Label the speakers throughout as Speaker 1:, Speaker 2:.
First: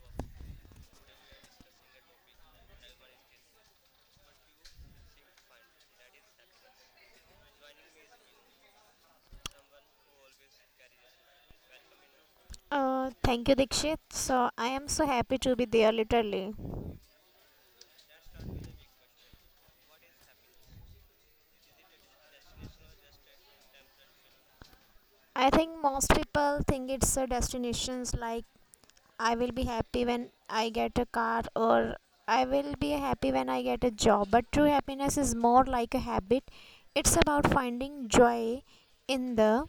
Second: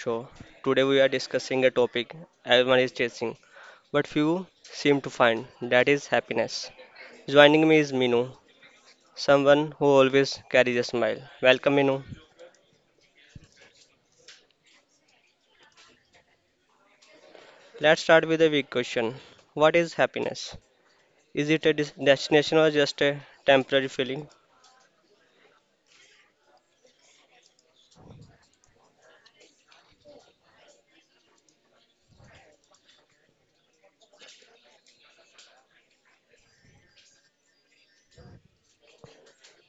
Speaker 1: show. Today we are discussing a topic everyone is chasing, but few seem to find that is happiness. Joining me is Minu, someone who always carries a smile. Welcome, Minu.
Speaker 2: Thank you, Dikshit. So, I am so happy to be there, literally.
Speaker 1: Let's start with a big question. What is happiness? Is it a destination or just a temporary feeling?
Speaker 2: I think most people think it's a destinations like I will be happy when I get a car or I will be happy when I get a job. But true happiness is more like a habit. It's about finding joy in the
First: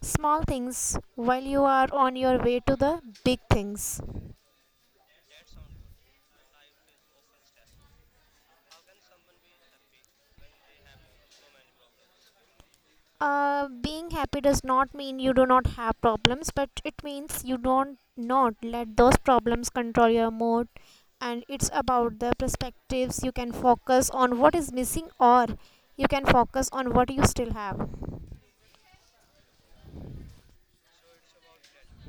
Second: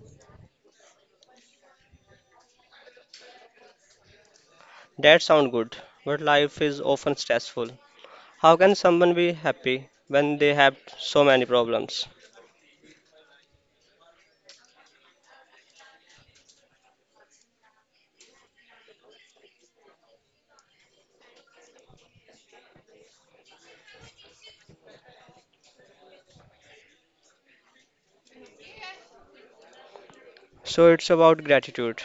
Speaker 2: small things while you are on your way to the big things.
Speaker 1: That sounds good, but life is often stressful. How can someone be happy when they have so many problems?
Speaker 2: Being happy does not mean you do not have problems, but it means you don't not let those problems control your mood. And it's about the perspectives. You can focus on what is missing, or you can focus on what you still have.
Speaker 1: So it's about gratitude.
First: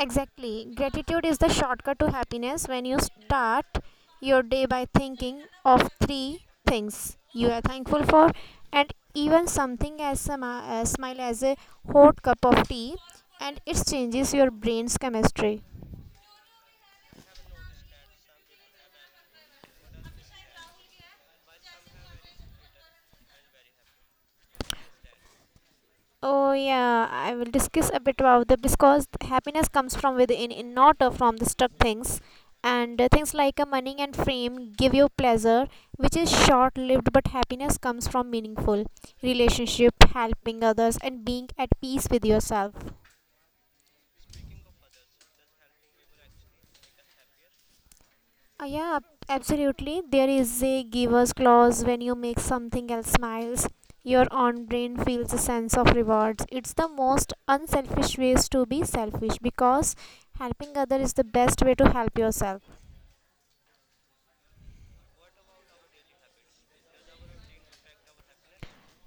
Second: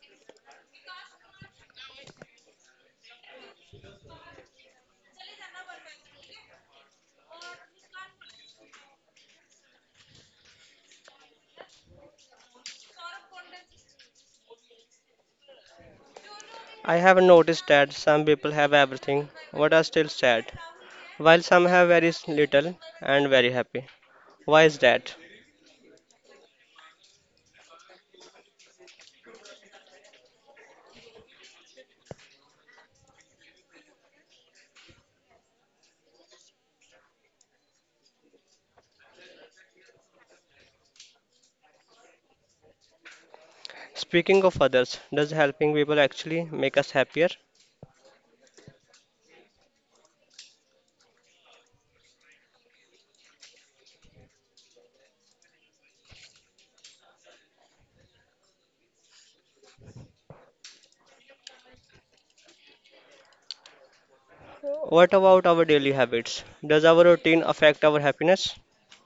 Speaker 2: Exactly. Gratitude is the shortcut to happiness when you start your day by thinking of three things you are thankful for and even something as small as a hot cup of tea and it changes your brain's chemistry.
Speaker 1: I have noticed that some people have everything but are still sad, while some have very little and very happy. Why is that?
Speaker 2: Oh yeah, I will discuss a bit about that because happiness comes from within, in not from the stuck things. And things like money and fame give you pleasure, which is short lived, but happiness comes from meaningful relationship, helping others, and being at peace with yourself.
Speaker 1: Speaking of others, does helping people actually make us happier?
Speaker 2: Yeah, absolutely. There is a giver's clause when you make something else smiles. Your own brain feels a sense of rewards. It's the most unselfish ways to be selfish because helping other is the best way to help yourself.
Speaker 1: What about our daily habits? Does our routine affect our happiness?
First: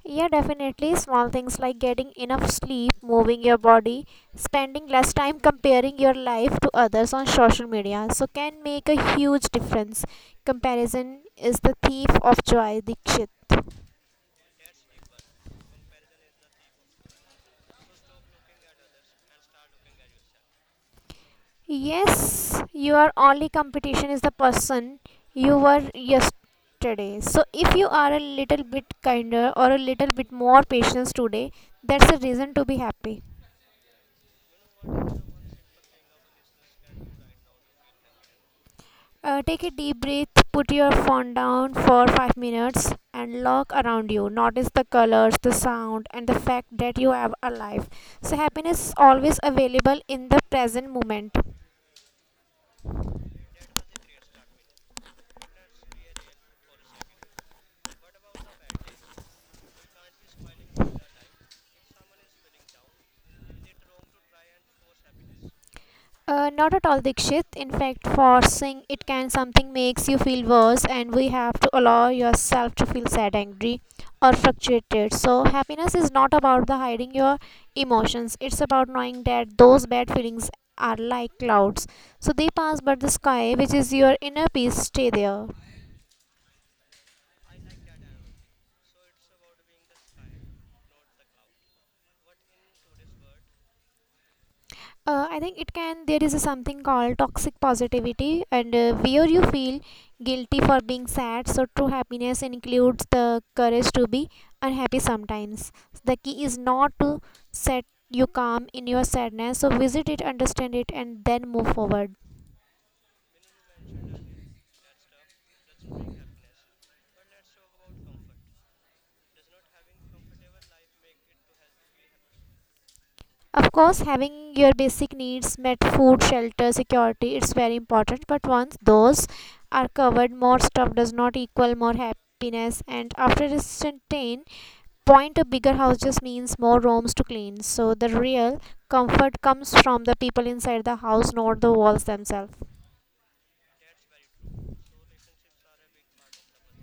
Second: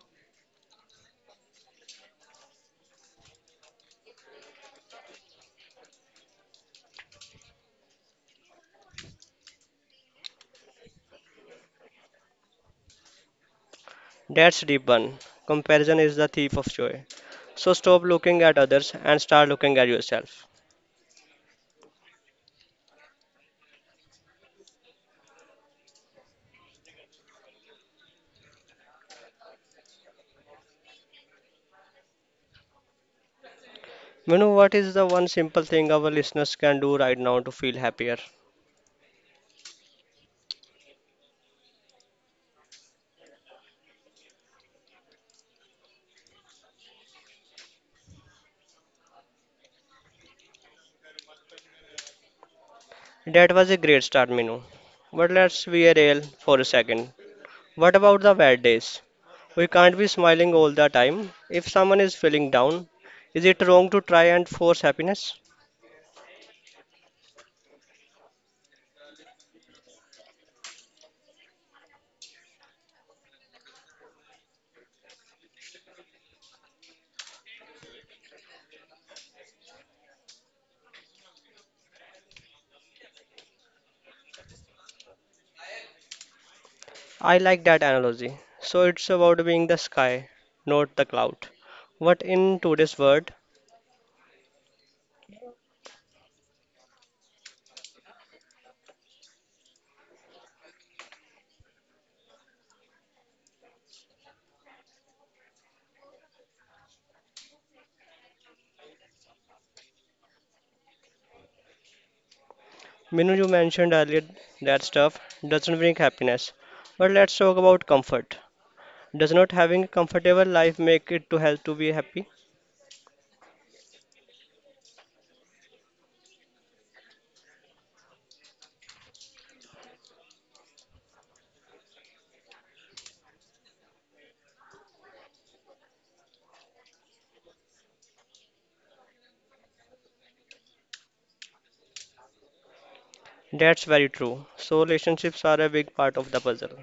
Speaker 2: Yeah, definitely. Small things like getting enough sleep, moving your body, spending less time comparing your life to others on social media so can make a huge difference. Comparison is the thief of joy, Dikshit.
Speaker 1: That's deep one. Comparison is the thief of joy. So stop looking at others and start looking at yourself.
Speaker 2: Yes, your only competition is the person you were yesterday. So if you are a little bit kinder or a little bit more patient today, that's a reason to be happy.
Speaker 1: You know what is the one simple thing our listeners can do right now to feel happier?
Speaker 2: Take a deep breath, put your phone down for 5 minutes and look around you. Notice the colors, the sound and the fact that you are alive. So happiness is always available in the present moment.
Speaker 1: That was a great start, Minu. But let's be real for a second. What about the bad days? We can't be smiling all the time. If someone is feeling down, is it wrong to try and force happiness?
Speaker 2: Not at all, Dikshit. In fact, forcing it can something makes you feel worse, and we have to allow yourself to feel sad, angry, or frustrated. So, happiness is not about the hiding your emotions. It's about knowing that those bad feelings are like clouds. So they pass, but the sky, which is your inner peace, stay there.
Speaker 1: I like that analogy. So it's about being the sky, not the cloud. What in today's world,
Speaker 2: I think it can. There is a something called toxic positivity, and where you feel guilty for being sad. So true happiness includes the courage to be unhappy sometimes. The key is not to set you calm in your sadness. So visit it, understand it, and then move forward.
Speaker 1: Minu, you mentioned earlier that stuff doesn't bring happiness. But let's talk about comfort. Does not having a comfortable life make it to help to be happy?
Speaker 2: Of course, having your basic needs met, food, shelter, security, it's very important. But once those are covered, more stuff does not equal more happiness. And after a certain point a bigger house just means more rooms to clean so the real comfort comes from the people inside the house not the walls themselves.
Speaker 1: That's very true. So relationships are a big part of the puzzle.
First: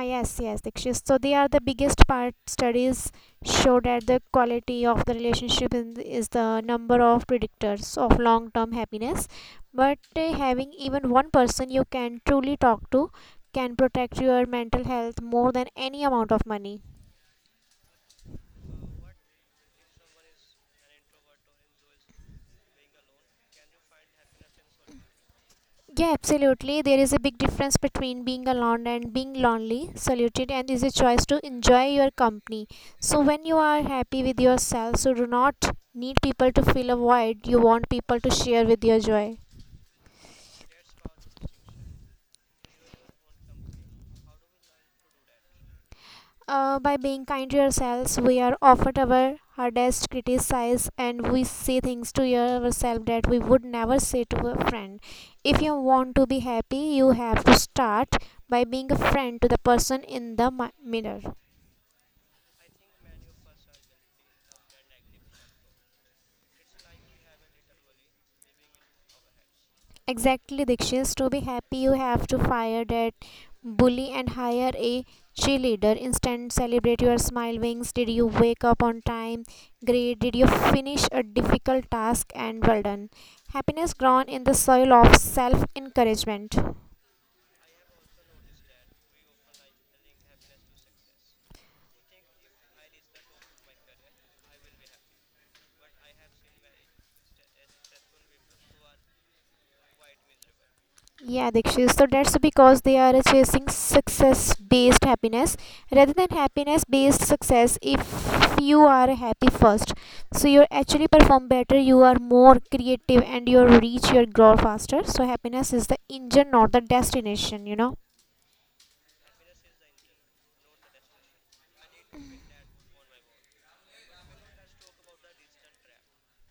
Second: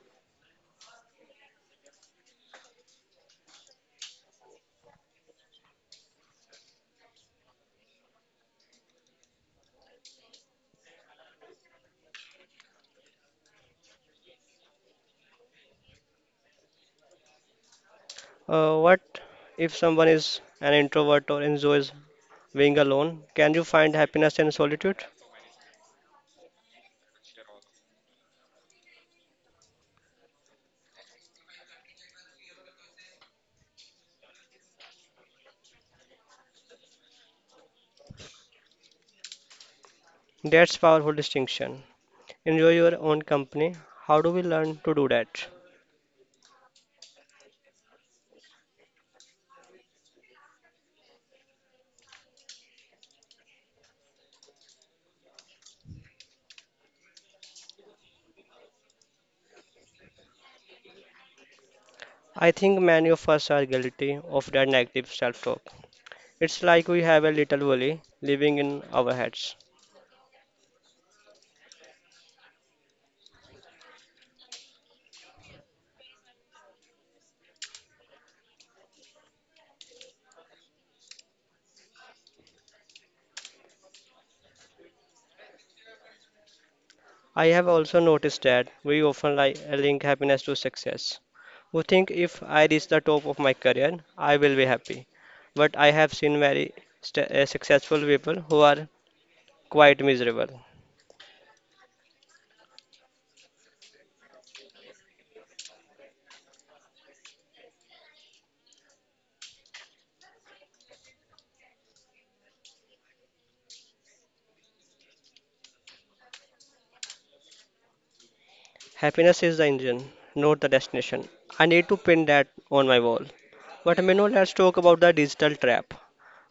Speaker 2: Ah, yes, Dikshit. So they are the biggest part. Studies show that the quality of the relationship in is the number of predictors of long-term happiness. But having even one person you can truly talk to can protect your mental health more than any amount of money.
Speaker 1: What if someone is an introvert or enjoys being alone? Can you find happiness in solitude?
Speaker 2: Yeah, absolutely. There is a big difference between being alone and being lonely, Saluted, and is a choice to enjoy your company. So, when you are happy with yourself, so do not need people to fill a void. You want people to share with your joy.
Speaker 1: That's powerful distinction. Enjoy your own company. How do we learn to do that?
Speaker 2: By being kind to ourselves, we are offered our hardest criticize and we say things to yourself that we would never say to a friend. If you want to be happy, you have to start by being a friend to the person in the mirror.
Speaker 1: I think many of us are guilty of that negative self-talk. It's like we have a little bully living in our heads.
Speaker 2: Exactly, Dikshit. To be happy, you have to fire that bully and hire a cheerleader. Instead, celebrate your smile wings. Did you wake up on time? Great. Did you finish a difficult task? And well done. Happiness grown in the soil of self encouragement.
Speaker 1: I have also noticed that we often link happiness to success. We think if I reach the top of my career, I will be happy. But I have seen very successful people who are quite miserable.
Speaker 2: Yeah, Dikshu. So that's because they are chasing success based happiness rather than happiness based success. If you are happy first, so you actually perform better, you are more creative, and you reach your goal faster. So happiness is the engine, not the destination.
Speaker 1: Happiness is the engine, not the destination. I need to pin that on my wall. But Minu, let's talk about the digital trap.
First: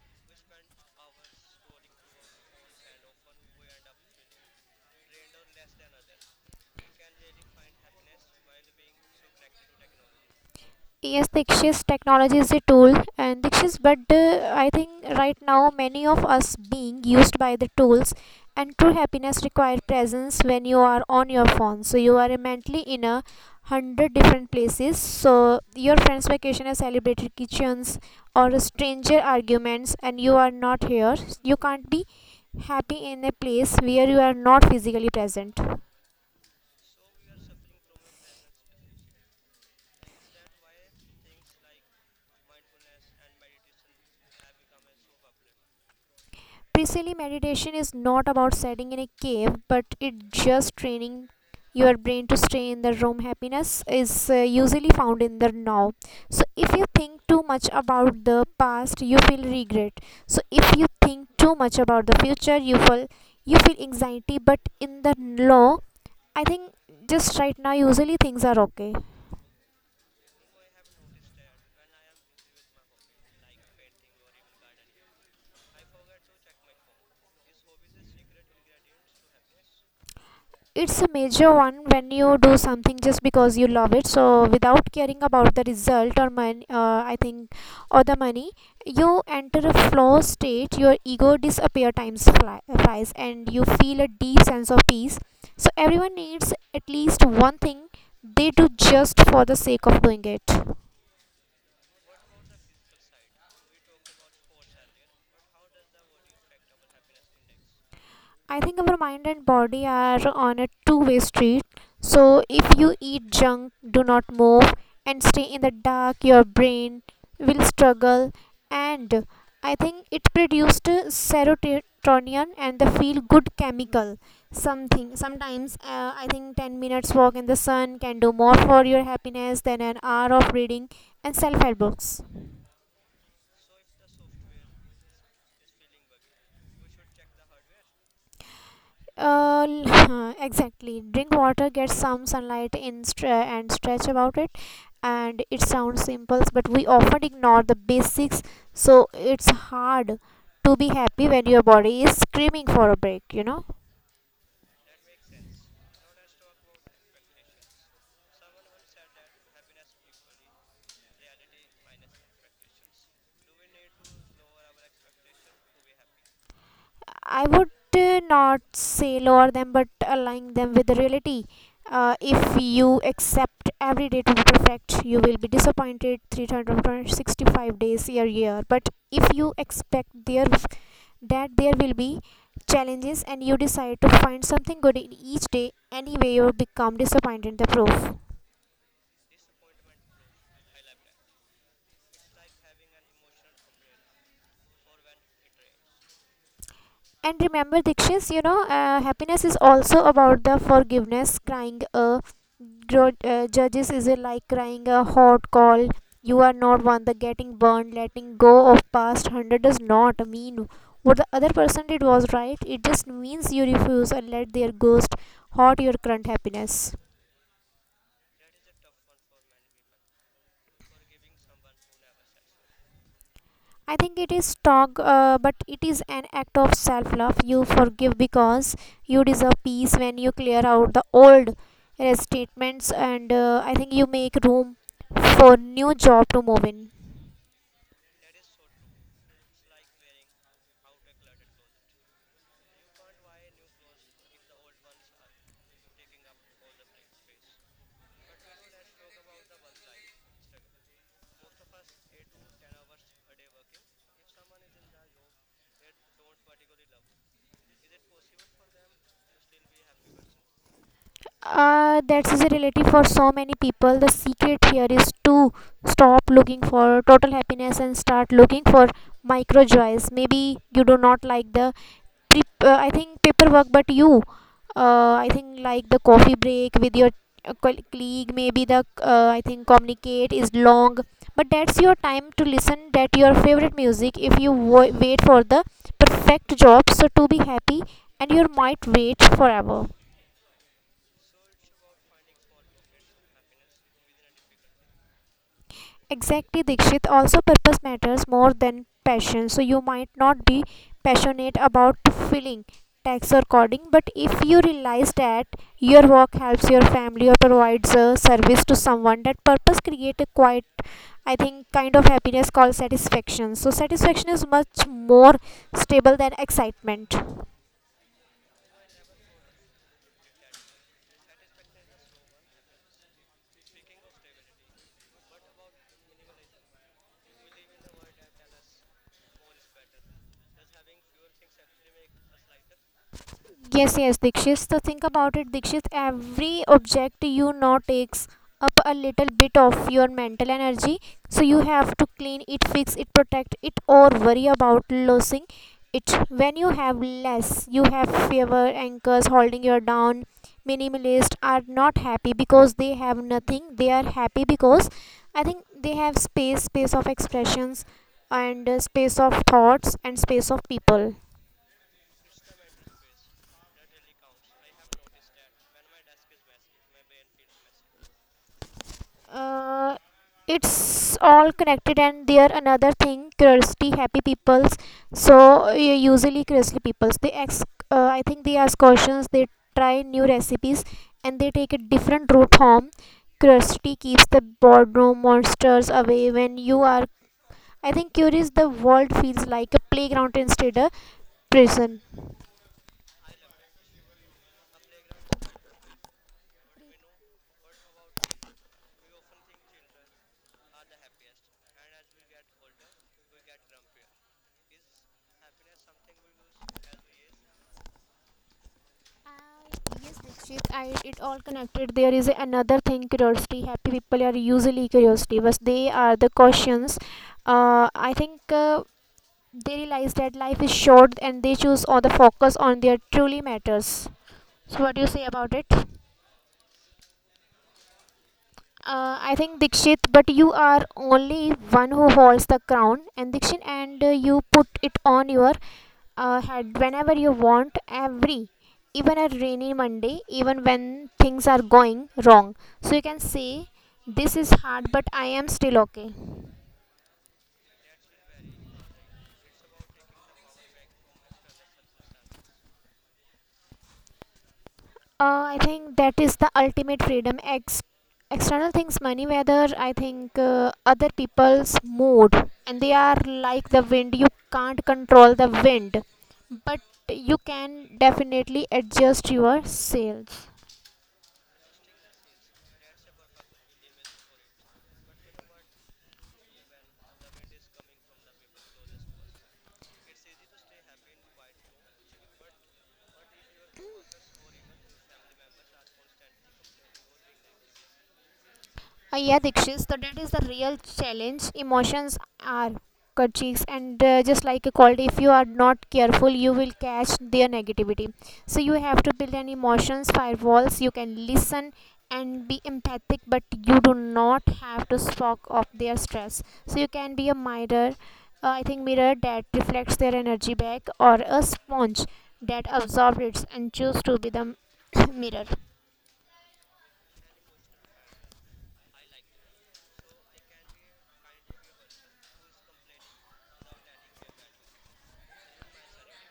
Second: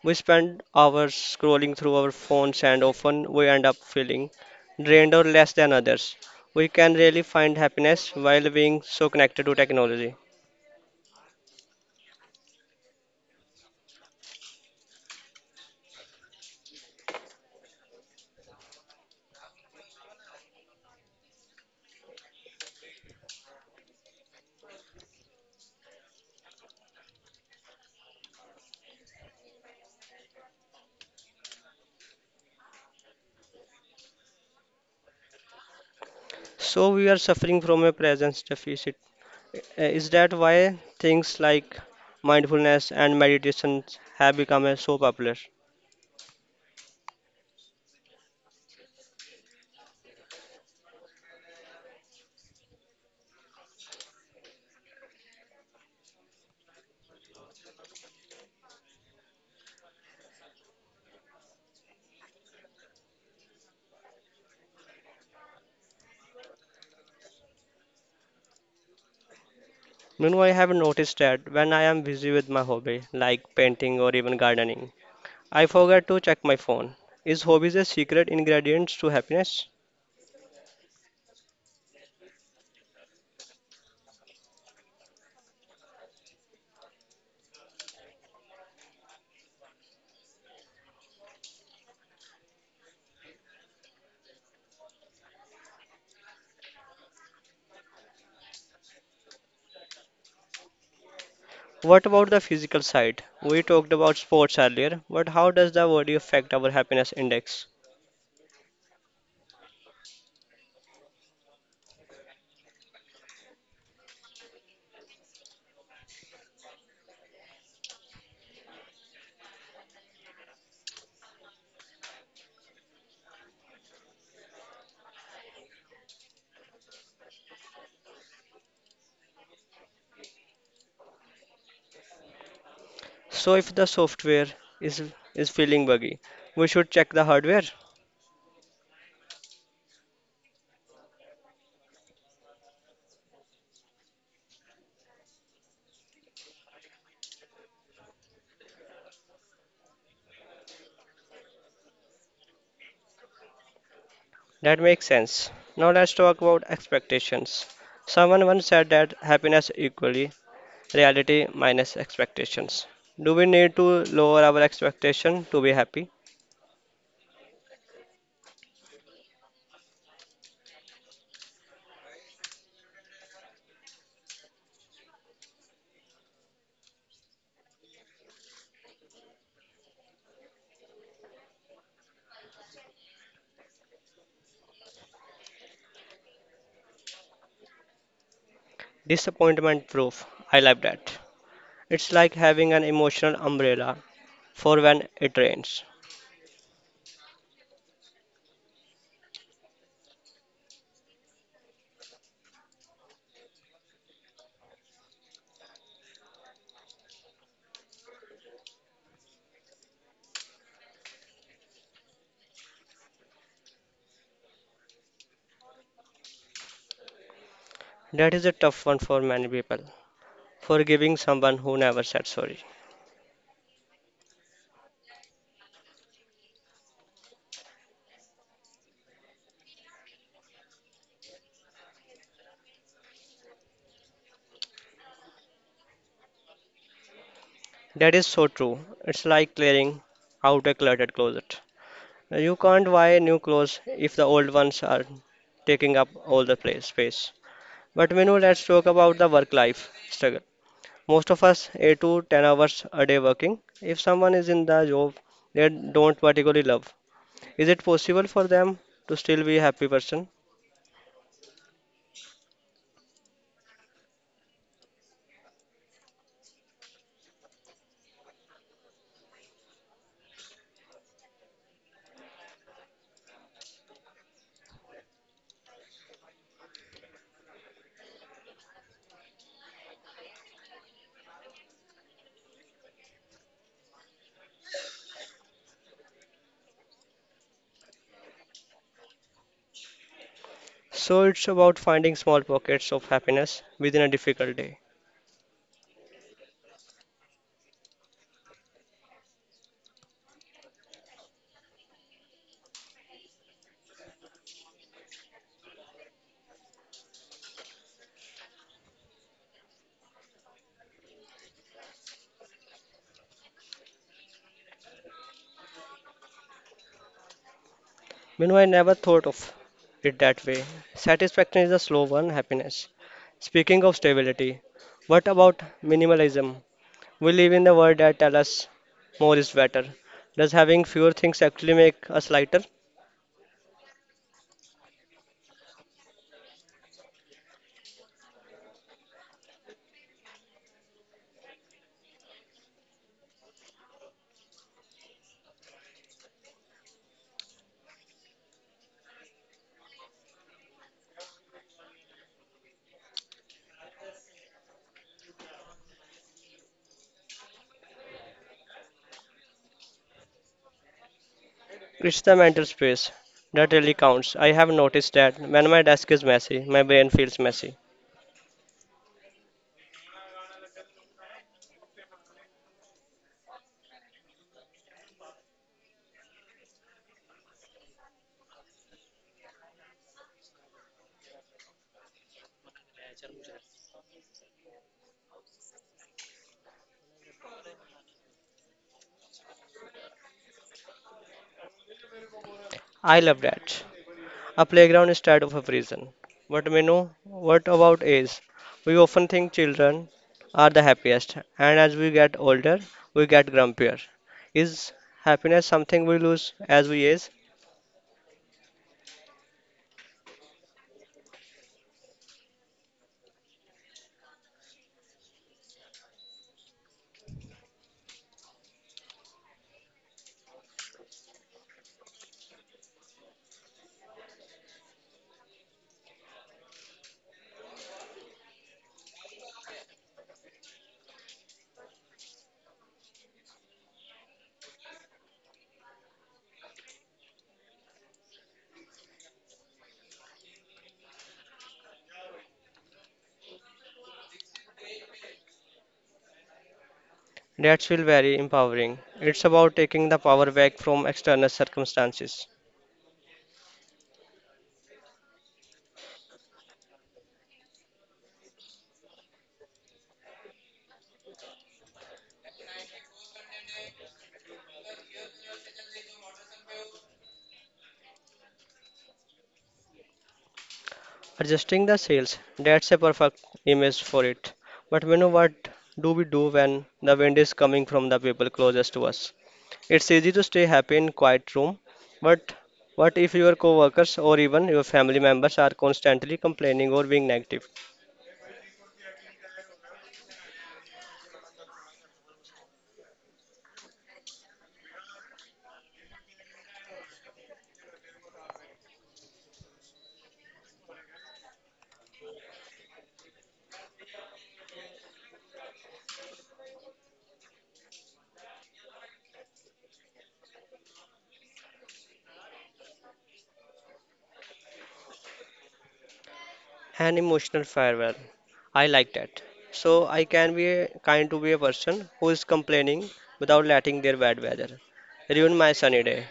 Speaker 1: We spend hours scrolling through our phones and often we end up feeling drained or less than others. We can really find happiness while being so connected to technology.
Speaker 2: Yes, Dikshit's technology is a tool, and Dikshit, but I think right now many of us being used by the tools, and true happiness require presence when you are on your phone. So you are mentally in a hundred different places. So your friend's vacation is celebrated kitchens or a stranger arguments, and you are not here. You can't be happy in a place where you are not physically present.
Speaker 1: So we are suffering from a presence deficit. Is that why things like mindfulness and meditation have become so popular?
Speaker 2: Basically, meditation is not about sitting in a cave, but it just training your brain to stay in the room. Happiness is usually found in the now. So, if you think too much about the past, you feel regret. So, if you think too much about the future, you feel anxiety. But in the now, I think just right now, usually things are okay.
Speaker 1: Minu, I have noticed that when I am busy with my hobby, like painting or even gardening, I forgot to check my phone. Is hobbies a secret ingredient to happiness?
Speaker 2: It's a major one when you do something just because you love it so without caring about the result or money I think or the money you enter a flow state, your ego disappear, times flies and you feel a deep sense of peace. So everyone needs at least one thing they do just for the sake of doing it.
Speaker 1: What about the physical side? We talked about sports earlier, but how does the body affect our happiness index?
Speaker 2: I think our mind and body are on a two-way street. So if you eat junk, do not move, and stay in the dark, your brain will struggle. And I think it produced serotonin and the feel good chemical. Something sometimes I think 10 minutes walk in the sun can do more for your happiness than an hour of reading and self help books.
Speaker 1: So if the software is is feeling buggy, we should check the hardware.
Speaker 2: Uh, l- exactly. Drink water, get some sunlight in and stretch about it. And it sounds simple, but we often ignore the basics, so it's hard to be happy when your body is screaming for a break, you know?
Speaker 1: That makes sense. Now let's talk about expectations. Someone once said that happiness equally reality minus expectations. Do we need to lower our expectation to be happy?
Speaker 2: I would not say lower them, but align them with the reality. If you accept every day to be perfect, you will be disappointed 365 days a year. But if you expect there that there will be challenges and you decide to find something good in each day anyway you become disappointed in the proof.
Speaker 1: Disappointment proof. I love that. It's like having an emotional umbrella for when it rains.
Speaker 2: And remember, Dikshis, you know, happiness is also about the forgiveness. Crying a judges is like crying a hot call. You are not one the getting burned. Letting go of past hundred does not mean what the other person did was right. It just means you refuse and let their ghost haunt your current happiness.
Speaker 1: That is a tough one for many people. Forgiving someone who never said sorry.
Speaker 2: I think it is strong, but it is an act of self love. You forgive because you deserve peace when you clear out the old statements, and I think you make room for new job to move in.
Speaker 1: That is so true. It's like clearing out a cluttered closet. You can't buy new clothes if the old ones are taking up all the place space. But Minu, let's talk about the work-life struggle. Most of us 8 to 10 hours a day working. If someone is in the job they don't particularly love, is it possible for them to still be a happy person?
Speaker 2: That's a relative for so many people. The secret here is to stop looking for total happiness and start looking for micro joys. Maybe you do not like the I think paperwork, but you, I think like the coffee break with your colleague, maybe the I think communicate is long, but that's your time to listen that your favorite music. If you wait for the perfect job, so to be happy, and you might wait forever.
Speaker 1: So it's about finding small pockets of happiness within a difficult day.
Speaker 2: Exactly, Dikshit. Also, purpose matters more than passion. So, you might not be passionate about filling tax or coding, but if you realize that your work helps your family or provides a service to someone, that purpose creates a quite, I think, kind of happiness called satisfaction. So, satisfaction is much more stable than excitement.
Speaker 1: Meanwhile, I never thought of it that way. Satisfaction is a slow one, happiness. Speaking of stability, what about minimalism? We live in a world that tells us more is better. Does having fewer things actually make us lighter?
Speaker 2: Yes, Dikshit. So think about it, Dikshit. Every object you know takes up a little bit of your mental energy. So you have to clean it, fix it, protect it, or worry about losing it. When you have less, you have fewer anchors holding you down. Minimalists are not happy because they have nothing. They are happy because I think they have space, space of expressions, and space of thoughts, and space of people.
Speaker 1: It's the mental space that really counts. I have noticed that when my desk is messy, my brain feels messy.
Speaker 2: uh, it's all connected and there another thing curiosity happy peoples so usually curiosity peoples they ask I think they ask questions, they try new recipes and they take a different route home. Curiosity keeps the boardroom monsters away. When you are I think curious the world feels like a playground instead a prison.
Speaker 1: I love that. A playground instead of a prison. But Menu, what about is we often think children are the happiest, and as we get older, we get grumpier. Is happiness something we lose as we age?
Speaker 2: Yes, Dikshit, I, it all connected. There is another thing, curiosity. Happy people are usually curiosity, but they are the cautions. I think they realize that life is short and they choose on the focus on their truly matters. So, what do you say about it? I think Dikshit, but you are only one who holds the crown, and Dikshit, and you put it on your head whenever you want, every, even a rainy Monday, even when things are going wrong. So you can say, this is hard, but I am still okay.
Speaker 1: That's feel very empowering. It's about taking the power back from external circumstances.
Speaker 2: I think that is the ultimate freedom. External things, money, weather, I think other people's mood, and they are like the wind. You can't control the wind, but you can definitely adjust your sails.
Speaker 1: Adjusting the sails, that's a perfect image for it. But we know what do we do when the wind is coming from the people closest to us? It's easy to stay happy in quiet room, but what if your coworkers or even your family members are constantly complaining or being negative?
Speaker 2: Yeah, Dikshit. So that is the real challenge. Emotions are kerchiefs, and just like a cold, if you are not careful, you will catch their negativity. So you have to build an emotions firewalls. You can listen and be empathic, but you do not have to spock off their stress. So you can be a mirror. I think mirror that reflects their energy back, or a sponge that absorbs it and choose to be the mirror.
Speaker 1: An emotional farewell. I like that. So I can be kind to be a person who is complaining without letting their bad weather ruin my sunny day.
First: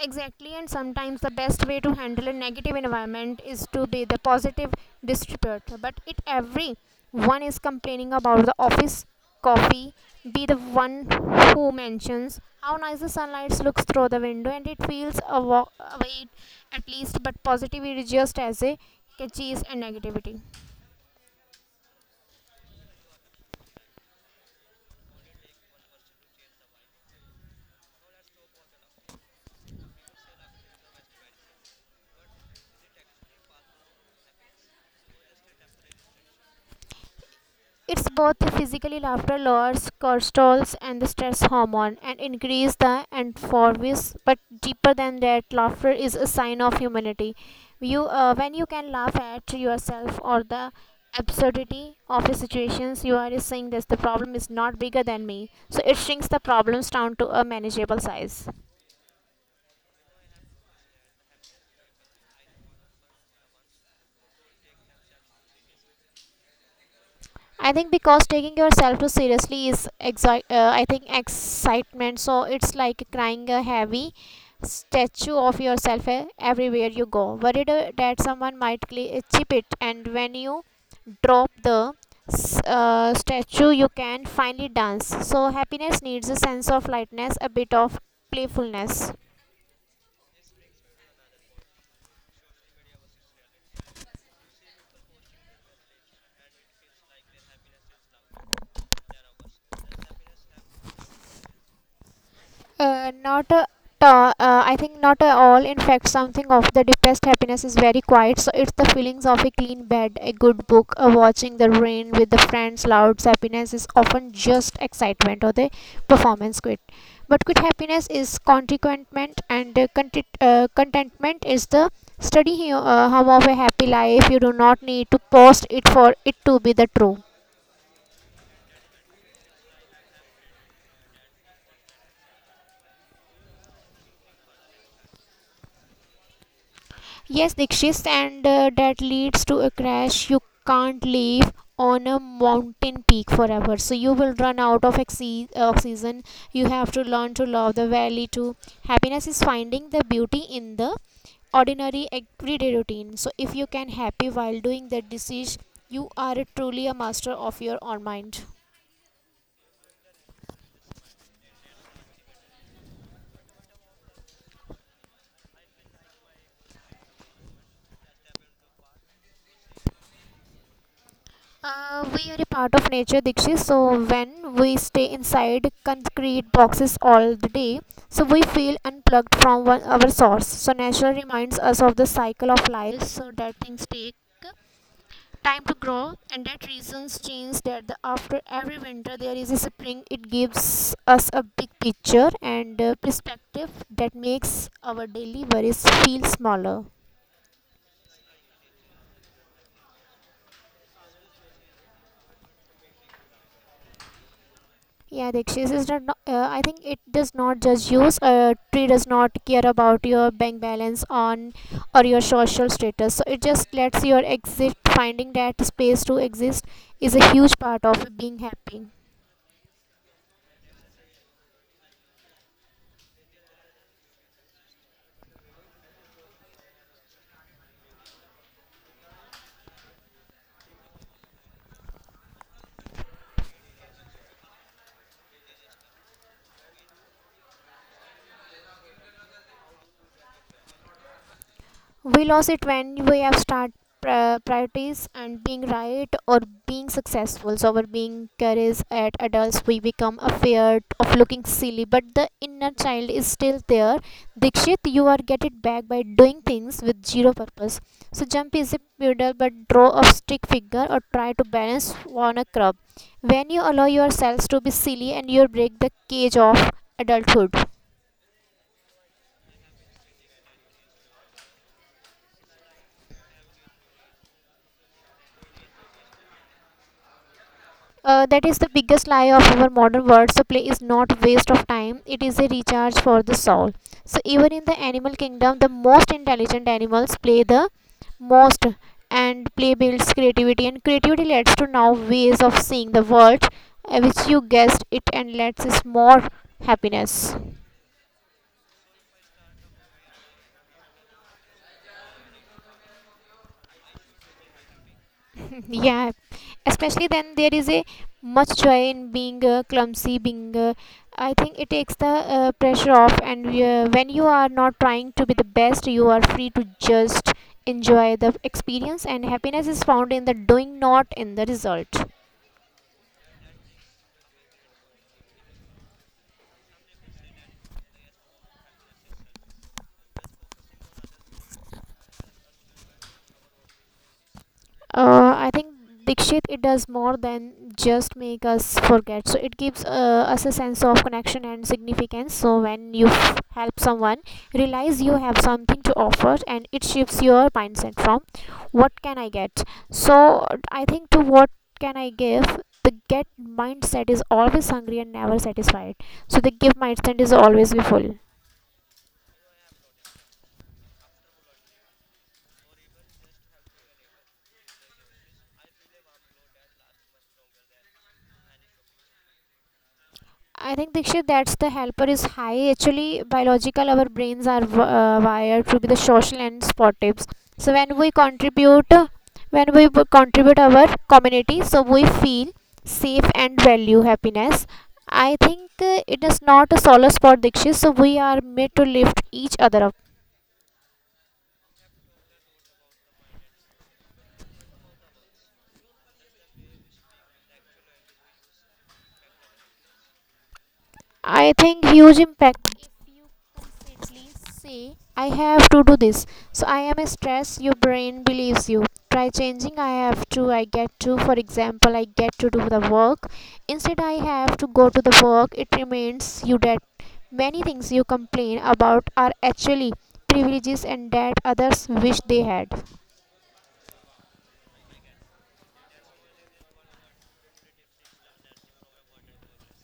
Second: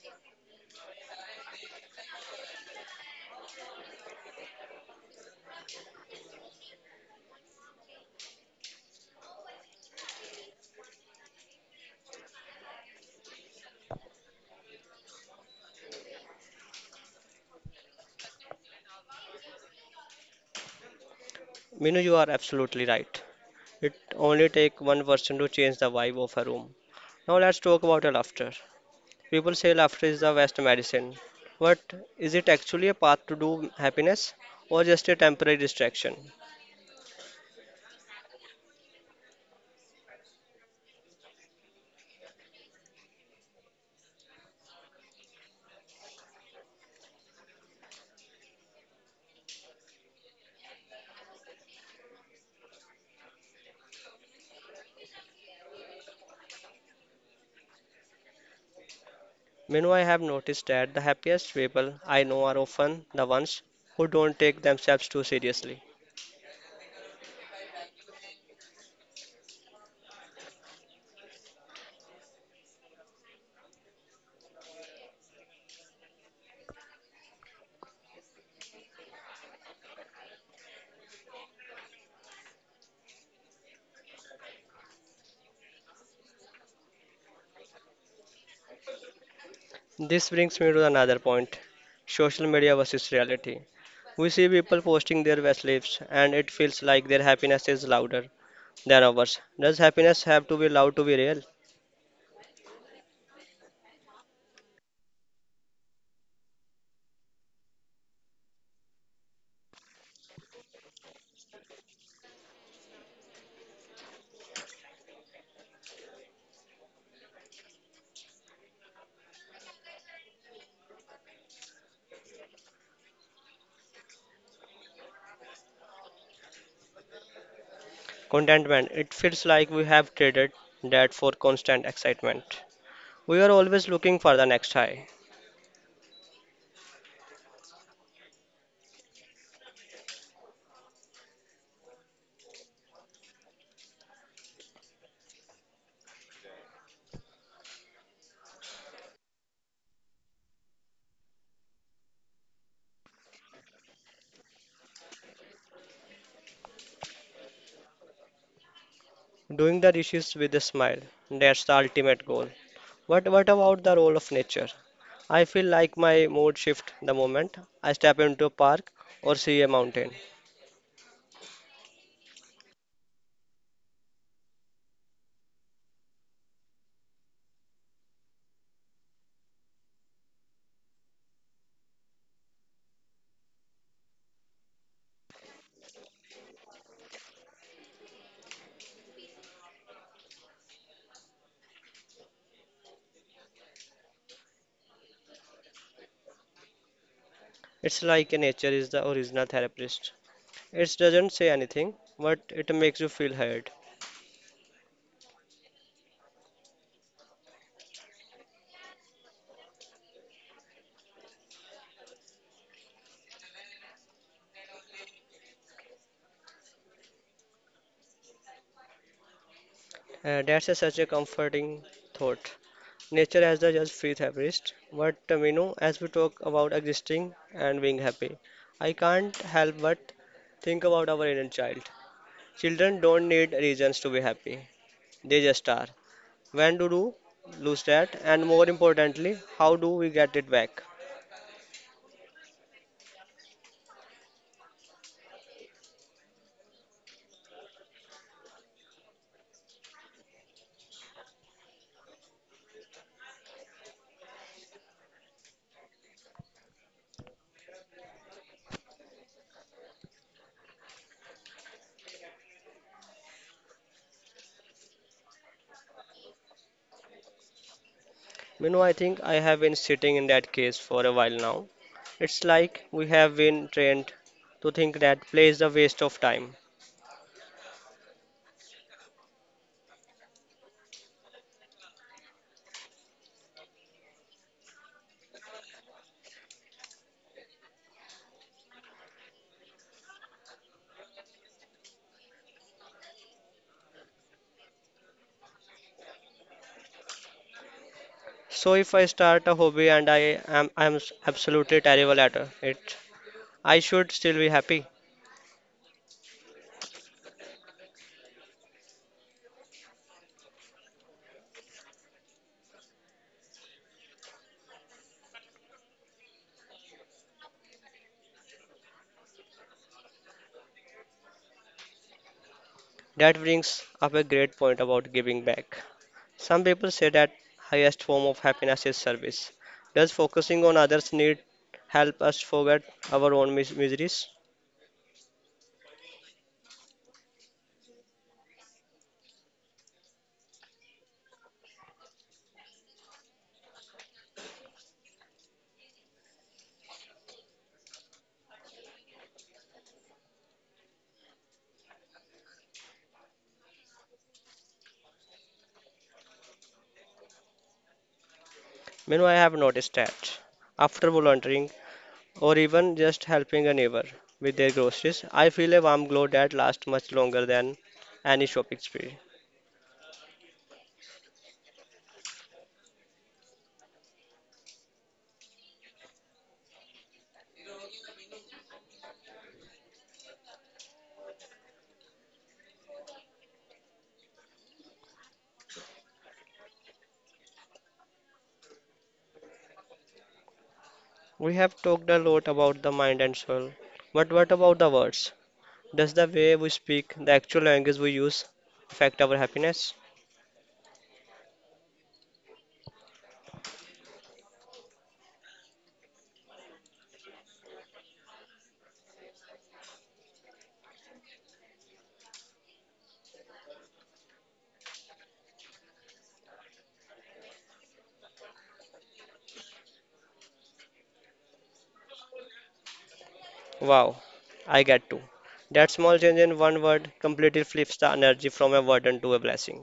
Speaker 2: Exactly, and sometimes the best way to handle a negative environment is to be the positive distributor. But if every one is complaining about the office coffee, be the one who mentions how nice the sunlight looks through the window and it feels a away at least. But positivity just as a catches and negativity.
Speaker 1: Minu, you are absolutely right. It only takes one person to change the vibe of a room. Now let's talk about a laughter. People say laughter is the best medicine, but is it actually a path to do happiness or just a temporary distraction?
Speaker 2: It's both the physically laughter lowers cortisols and the stress hormone and increase the endorphins. But deeper than that, laughter is a sign of humanity. When you can laugh at yourself or the absurdity of the situations, you are saying that the problem is not bigger than me. So it shrinks the problems down to a manageable size.
Speaker 1: Meanwhile, I have noticed that the happiest people I know are often the ones who don't take themselves too seriously.
Speaker 2: I think because taking yourself too seriously is exi- I think excitement. So it's like crying a heavy statue of yourself everywhere you go, worried that someone might chip it. And when you drop the statue, you can finally dance. So happiness needs a sense of lightness, a bit of playfulness.
Speaker 1: This brings me to another point social media versus reality. We see people posting their best lives, and it feels like their happiness is louder than ours. Does happiness have to be loud to be real?
Speaker 2: Not a ta- I think not at all. In fact, something of the deepest happiness is very quiet. So it's the feelings of a clean bed, a good book, watching the rain with the friends. Loud happiness is often just excitement or the performance quit. But quit happiness is consequentment, and contentment is the study here, hum of a happy life. You do not need to post it for it to be the true.
Speaker 1: Contentment, it feels like we have traded that for constant excitement. We are always looking for the next high,
Speaker 2: Yes, Dikshit, and that leads to a crash. You can't live on a mountain peak forever. So you will run out of oxygen. You have to learn to love the valley too. Happiness is finding the beauty in the ordinary everyday routine. So if you can happy while doing that disease, you are truly a master of your own mind.
Speaker 1: doing the dishes with a smile. That's the ultimate goal. But what about the role of nature? I feel like my mood shifts the moment I step into a park or see a mountain.
Speaker 2: We are a part of nature, Dikshit. So when we stay inside concrete boxes all the day, so we feel unplugged from one, our source. So nature reminds us of the cycle of life, so that things take time to grow, and that reasons change. That the, after every winter there is a spring. It gives us a big picture and perspective that makes our daily worries feel smaller.
Speaker 1: It's like nature is the original therapist. It doesn't say anything, but it makes you feel heard.
Speaker 2: Yeah, the exchanges are not. I think it does not just use. Tree does not care about your bank balance on or your social status. So it just lets your exit. Finding that space to exist is a huge part of being happy.
Speaker 1: That's such a comforting thought. Nature as the just free therapist, but you know, as we talk about existing and being happy, I can't help but think about our inner child. Children don't need reasons to be happy. They just are. When do you lose that? And more importantly, how do we get it back?
Speaker 2: We lose it when we have start priorities and being right or being successful so our being carries at adults we become afraid of looking silly, but the inner child is still there, Dikshit. You are get it back by doing things with zero purpose. So jump is a puddle, but draw a stick figure or try to balance on a crab. When you allow yourselves to be silly and you break the cage of adulthood.
Speaker 1: You know, I think I have been sitting in that case for a while now. It's like we have been trained to think that play is a waste of time.
Speaker 2: That is the biggest lie of our modern world. So play is not waste of time; it is a recharge for the soul. So even in the animal kingdom, the most intelligent animals play the most, and play builds creativity, and creativity leads to now ways of seeing the world, which you guessed it, and leads us more happiness.
Speaker 1: So if I start a hobby and I'm absolutely terrible at it, I should still be happy.
Speaker 2: Yeah, especially then there is a much joy in being clumsy being I think It takes the pressure off, and when you are not trying to be the best, you are free to just enjoy the experience, and happiness is found in the doing, not in the result.
Speaker 1: That brings up a great point about giving back. Some people say that highest form of happiness is service. Does focusing on others' need help us forget our own miseries?
Speaker 2: I think Dikshit, it does more than just make us forget. So it gives us a sense of connection and significance. So when you help someone, realize you have something to offer, and it shifts your mindset from "What can I get?" So I think to "What can I give?" The get mindset is always hungry and never satisfied. So the give mindset is always be full.
Speaker 1: You know, I have noticed that after volunteering or even just helping a neighbor with their groceries, I feel a warm glow that lasts much longer than any shopping spree.
Speaker 2: I think Dikshit, that's the helper is high. Actually, biological, our brains are wired to be the social and sportives. So when we contribute, when we contribute our community, so we feel safe and value happiness. I think it is not a solo sport, Dikshit. So we are made to lift each other up.
Speaker 1: We have talked a lot about the mind and soul, but what about the words? Does the way we speak, the actual language we use, affect our happiness?
Speaker 2: I think huge impact if you constantly say, I have to do this. So I am stressed, your brain believes you. Try changing, I have to, I get to. For example, I get to do the work. Instead, I have to go to the work. It reminds you that many things you complain about are actually privileges and that others wish they had.
Speaker 1: Wow, I get to. That small change in one word completely flips the energy from a burden to a blessing.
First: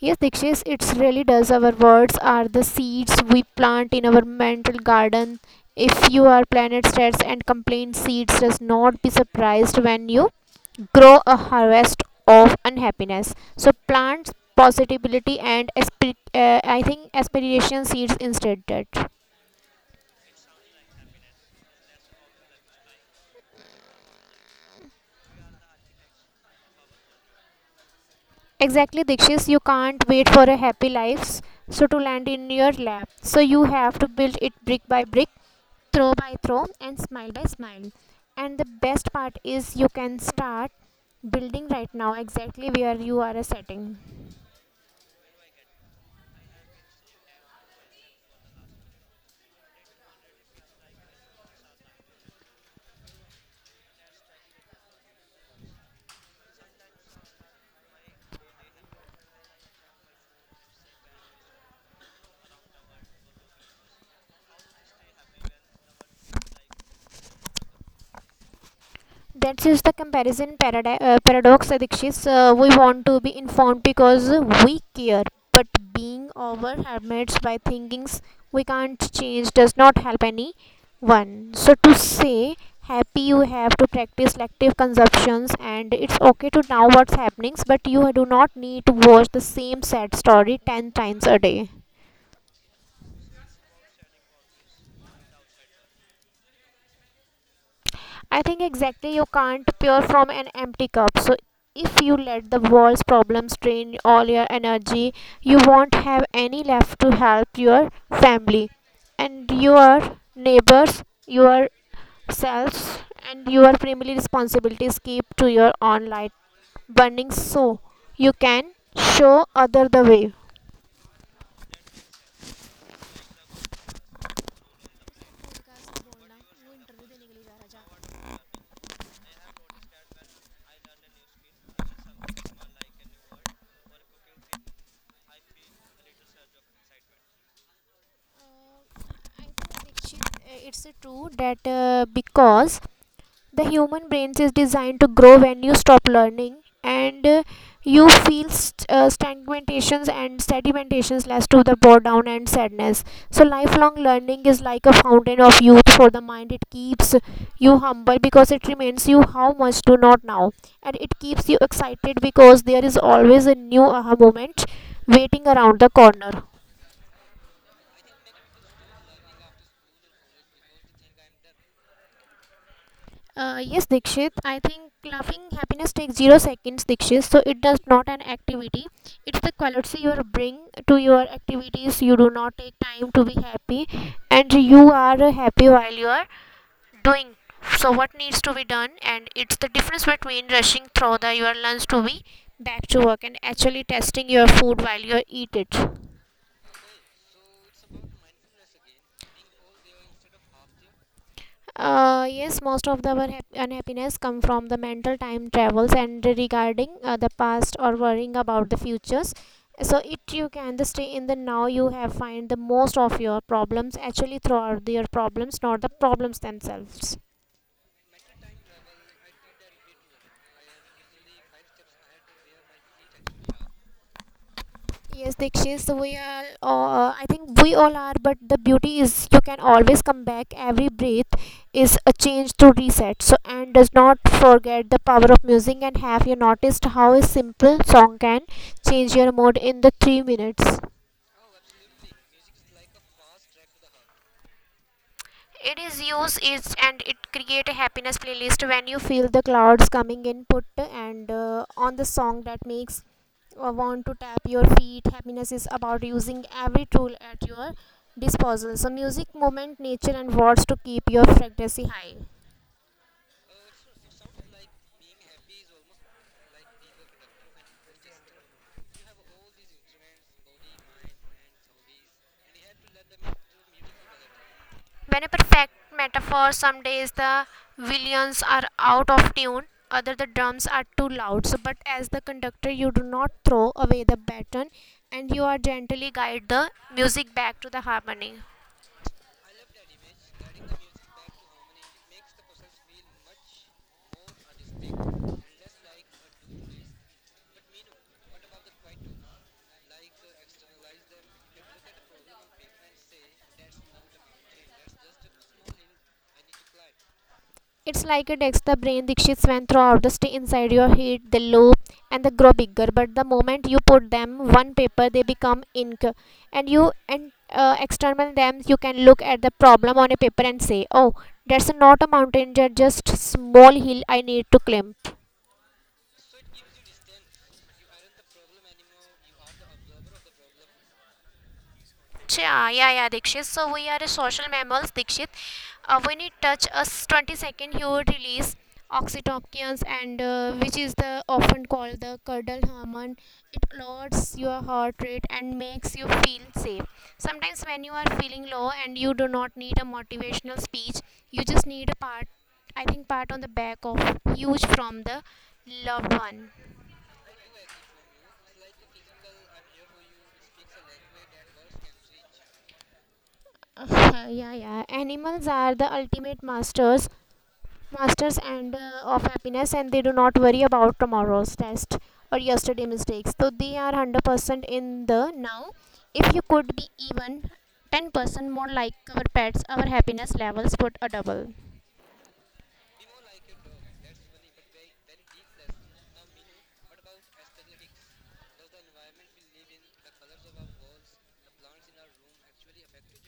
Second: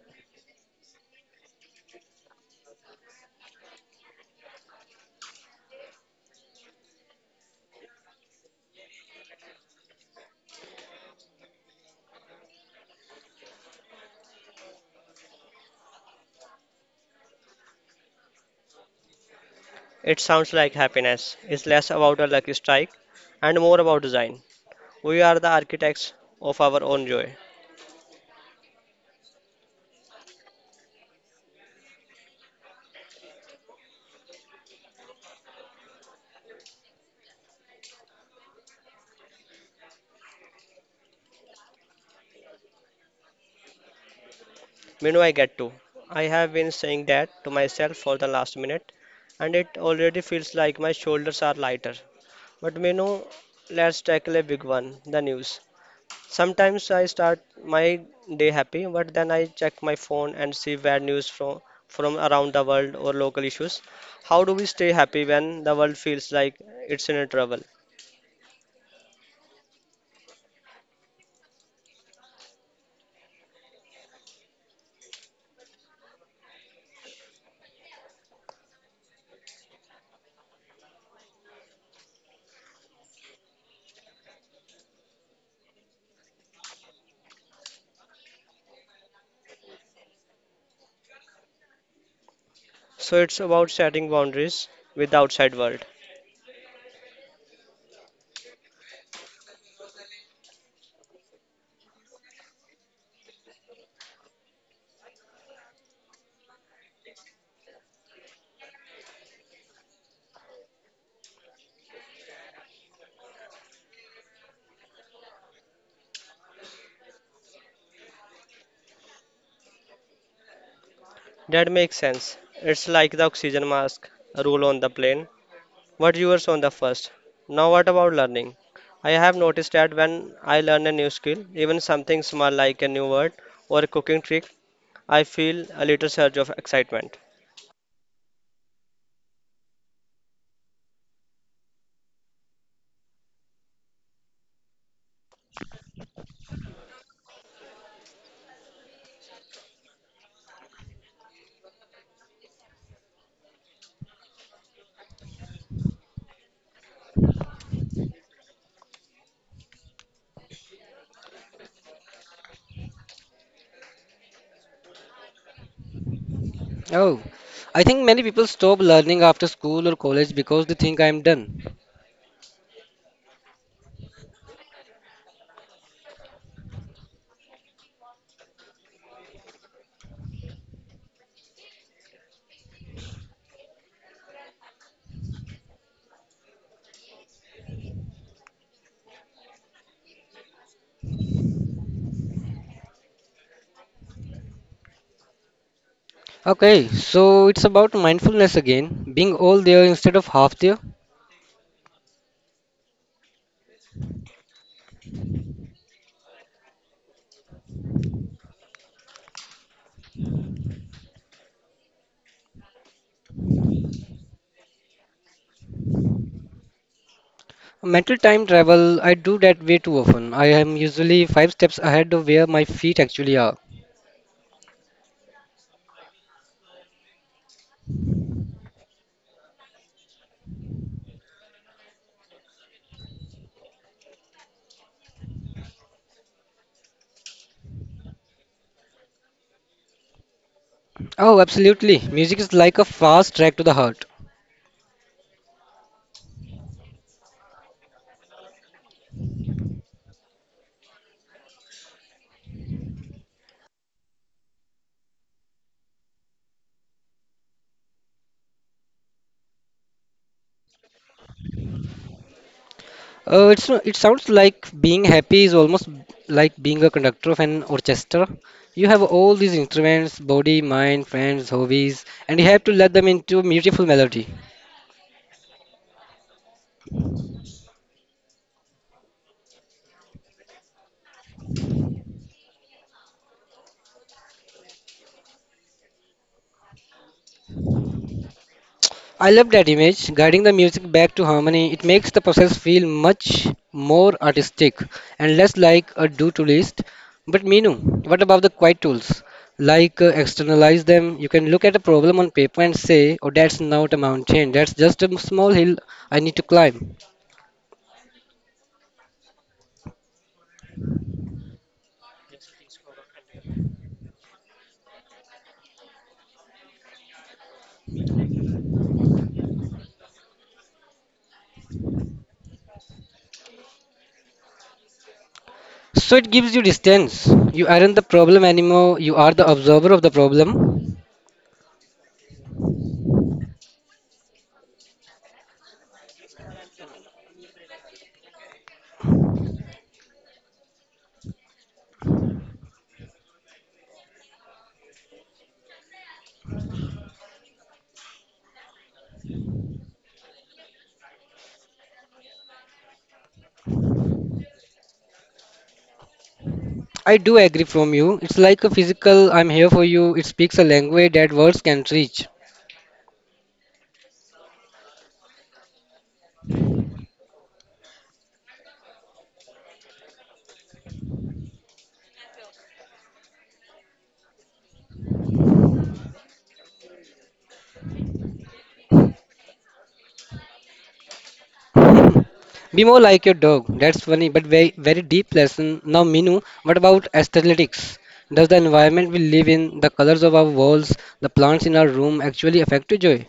Speaker 2: Yes, Dikshit, it really does. Our words are the seeds we plant in our mental garden. If you are planet stressed and complain seeds, does not be surprised when you grow a harvest of unhappiness. So plant positivity and aspir- I think aspiration seeds instead. That.
Speaker 1: It sounds like happiness is less about a lucky strike and more about design. We are the architects of our own joy.
Speaker 2: Exactly, Dikshit. You can't wait for a happy life so to land in your lap. So you have to build it brick by brick, throw by throw and smile by smile, and the best part is you can start building right now exactly where you are setting.
Speaker 1: Minu, I get to. I have been saying that to myself for the last minute, and it already feels like my shoulders are lighter. But Minu, let's tackle a big one, the news. Sometimes I start my day happy, but then I check my phone and see bad news from around the world or local issues. How do we stay happy when the world feels like it's in a trouble?
Speaker 2: That is the comparison paradox Adikshis. We want to be informed because we care, but being over hermits by thinkings we can't change does not help anyone. So to say happy you have to practice selective consumptions, and it's okay to know what's happening, but you do not need to watch the same sad story 10 times a day.
Speaker 1: So it's about setting boundaries with the outside world.
Speaker 2: I think exactly you can't pour from an empty cup. So if you let the world's problems drain all your energy, you won't have any left to help your family and your neighbors, yourselves and your primary responsibilities. Keep to your own light burning so you can show other the way.
Speaker 1: That makes sense. It's like the oxygen mask rule on the plane. What yours on the first? Now what about learning? I have noticed that when I learn a new skill, even something small like a new word or a cooking trick, I feel a little surge of excitement.
Speaker 2: I think Dikshit, it's true that because the human brain is designed to grow when you stop learning, and you feel stagnations, and sedimentations leads to the boredom and sadness. So lifelong learning is like a fountain of youth for the mind. It keeps you humble because it reminds you how much do not know, and it keeps you excited because there is always a new aha moment waiting around the corner.
Speaker 1: Oh, I think many people stop learning after school or college because they think I'm done.
Speaker 2: Yes, Dikshit. I think laughing happiness takes 0 seconds, Dikshit. So it does not an activity. It's the quality you bring to your activities. You do not take time to be happy, and you are happy while you are doing. So what needs to be done, and it's the difference between rushing through the your lunch to be back to work and actually testing your food while you eat it.
Speaker 1: Okay, so it's about mindfulness again, being all there instead of half there.
Speaker 2: Yes, most of the our unhappiness come from the mental time travels and regarding the past or worrying about the futures. So it you can the stay in the now you have find the most of your problems actually throughout your problems, not the problems themselves.
Speaker 1: Mental time travel, I do that way too often. I am usually five steps ahead of where my feet actually are.
Speaker 2: Yes, Dikshit, so we are, I think we all are, but the beauty is you can always come back. Every breath is a change to reset. So, and does not forget the power of music. And have you noticed how a simple song can change your mood in the 3 minutes?
Speaker 1: Oh, absolutely. Music is like a fast track to the heart.
Speaker 2: It is used is and it create a happiness playlist when you feel the clouds coming in. Put and on the song that makes want to tap your feet. Happiness is about using every tool at your disposal. So music, movement, nature, and words to keep your frequency high.
Speaker 1: It's no, It sounds like being happy is almost like being a conductor of an orchestra. You have all these instruments, body, mind, friends, hobbies, and you have to let them into a beautiful melody.
Speaker 2: When a perfect metaphor some days the violins are out of tune, other the drums are too loud. So, but as the conductor, you do not throw away the baton, and you are gently guide the music back to the harmony.
Speaker 1: I love that image, guiding the music back to harmony. It makes the process feel much more artistic and less like a do-to list. But Meenu, what about the quiet tools? Like externalize them. You can look at a problem on paper and say, "Oh, that's not a mountain. That's just a small hill I need to climb."
Speaker 2: It's like a text the brain Dikshit's went throughout the stay inside your head, they loop and they grow bigger. But the moment you put them one paper, they become ink. And you and external them, you can look at the problem on a paper and say, "Oh, that's not a mountain, that's just small hill I need to climb."
Speaker 1: So it gives you distance. You aren't the problem anymore, you are the observer of the problem.
Speaker 2: Yeah, yeah, yeah, Dikshit. So we are a social mammals, Dikshit. When it touch us 20 second, you release oxytocins, and which is the often called the cuddle hormone. It lowers your heart rate and makes you feel safe. Sometimes when you are feeling low and you do not need a motivational speech, you just need a part. I think part on the back of huge from the loved one.
Speaker 1: I do agree from you. It's like a physical I'm here for you. It speaks a language that words can't reach.
Speaker 2: Yeah, yeah. Animals are the ultimate masters. Masters and of happiness, and they do not worry about tomorrow's test or yesterday mistakes, so they are 100% in the now. If you could be even 10% more like our pets, our happiness levels would a double.
Speaker 1: Be more like your dog. That's funny, but very very deep lesson. Now, Minu, what about aesthetics? Does the environment we live in, the colors of our walls, the plants in our room actually affect your joy?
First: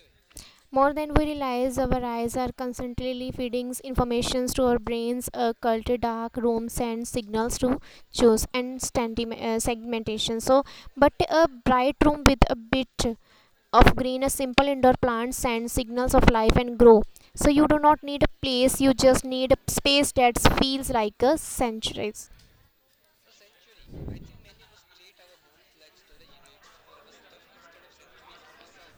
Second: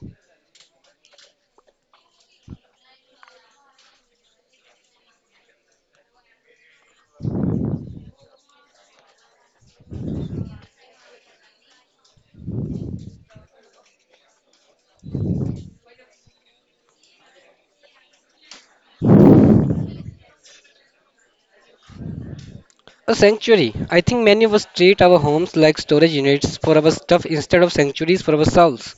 Speaker 2: More than we realize, our eyes are constantly feeding informations to our brains, occult, dark rooms, and signals to choose and segmentation. So, but a bright room with a bit of green, a simple indoor plant sends signals of life and grow. So you do not need a place, you just need a space that feels like a sanctuary.
Speaker 1: A sanctuary. I think many of us treat our homes like storage units for our stuff instead of sanctuaries for our souls.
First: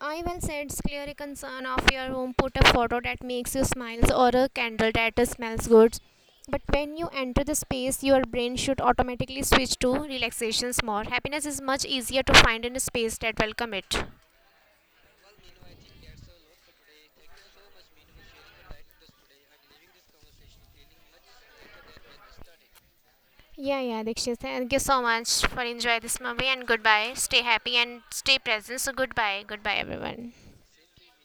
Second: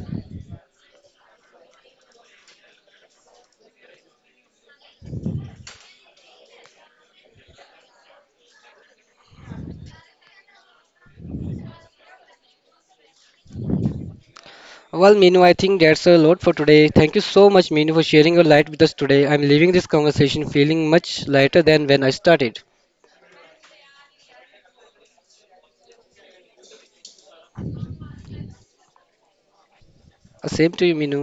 Speaker 2: I will said, it's clearly concern of your home, put a photo that makes you smile or a candle that smells good. But when you enter the space, your brain should automatically switch to relaxations more. Happiness is much easier to find in a space that welcome it.
Speaker 1: Well, Minu, I think that's a lot for today. Thank you so much, Minu, for sharing your light with us today. I'm leaving this conversation feeling much lighter than when I started.
Speaker 2: Yeah, yeah, Dikshit. Thank you so much for enjoy this movie and goodbye. Stay happy and stay present. So goodbye, goodbye everyone.
Speaker 1: Same to you, Minu.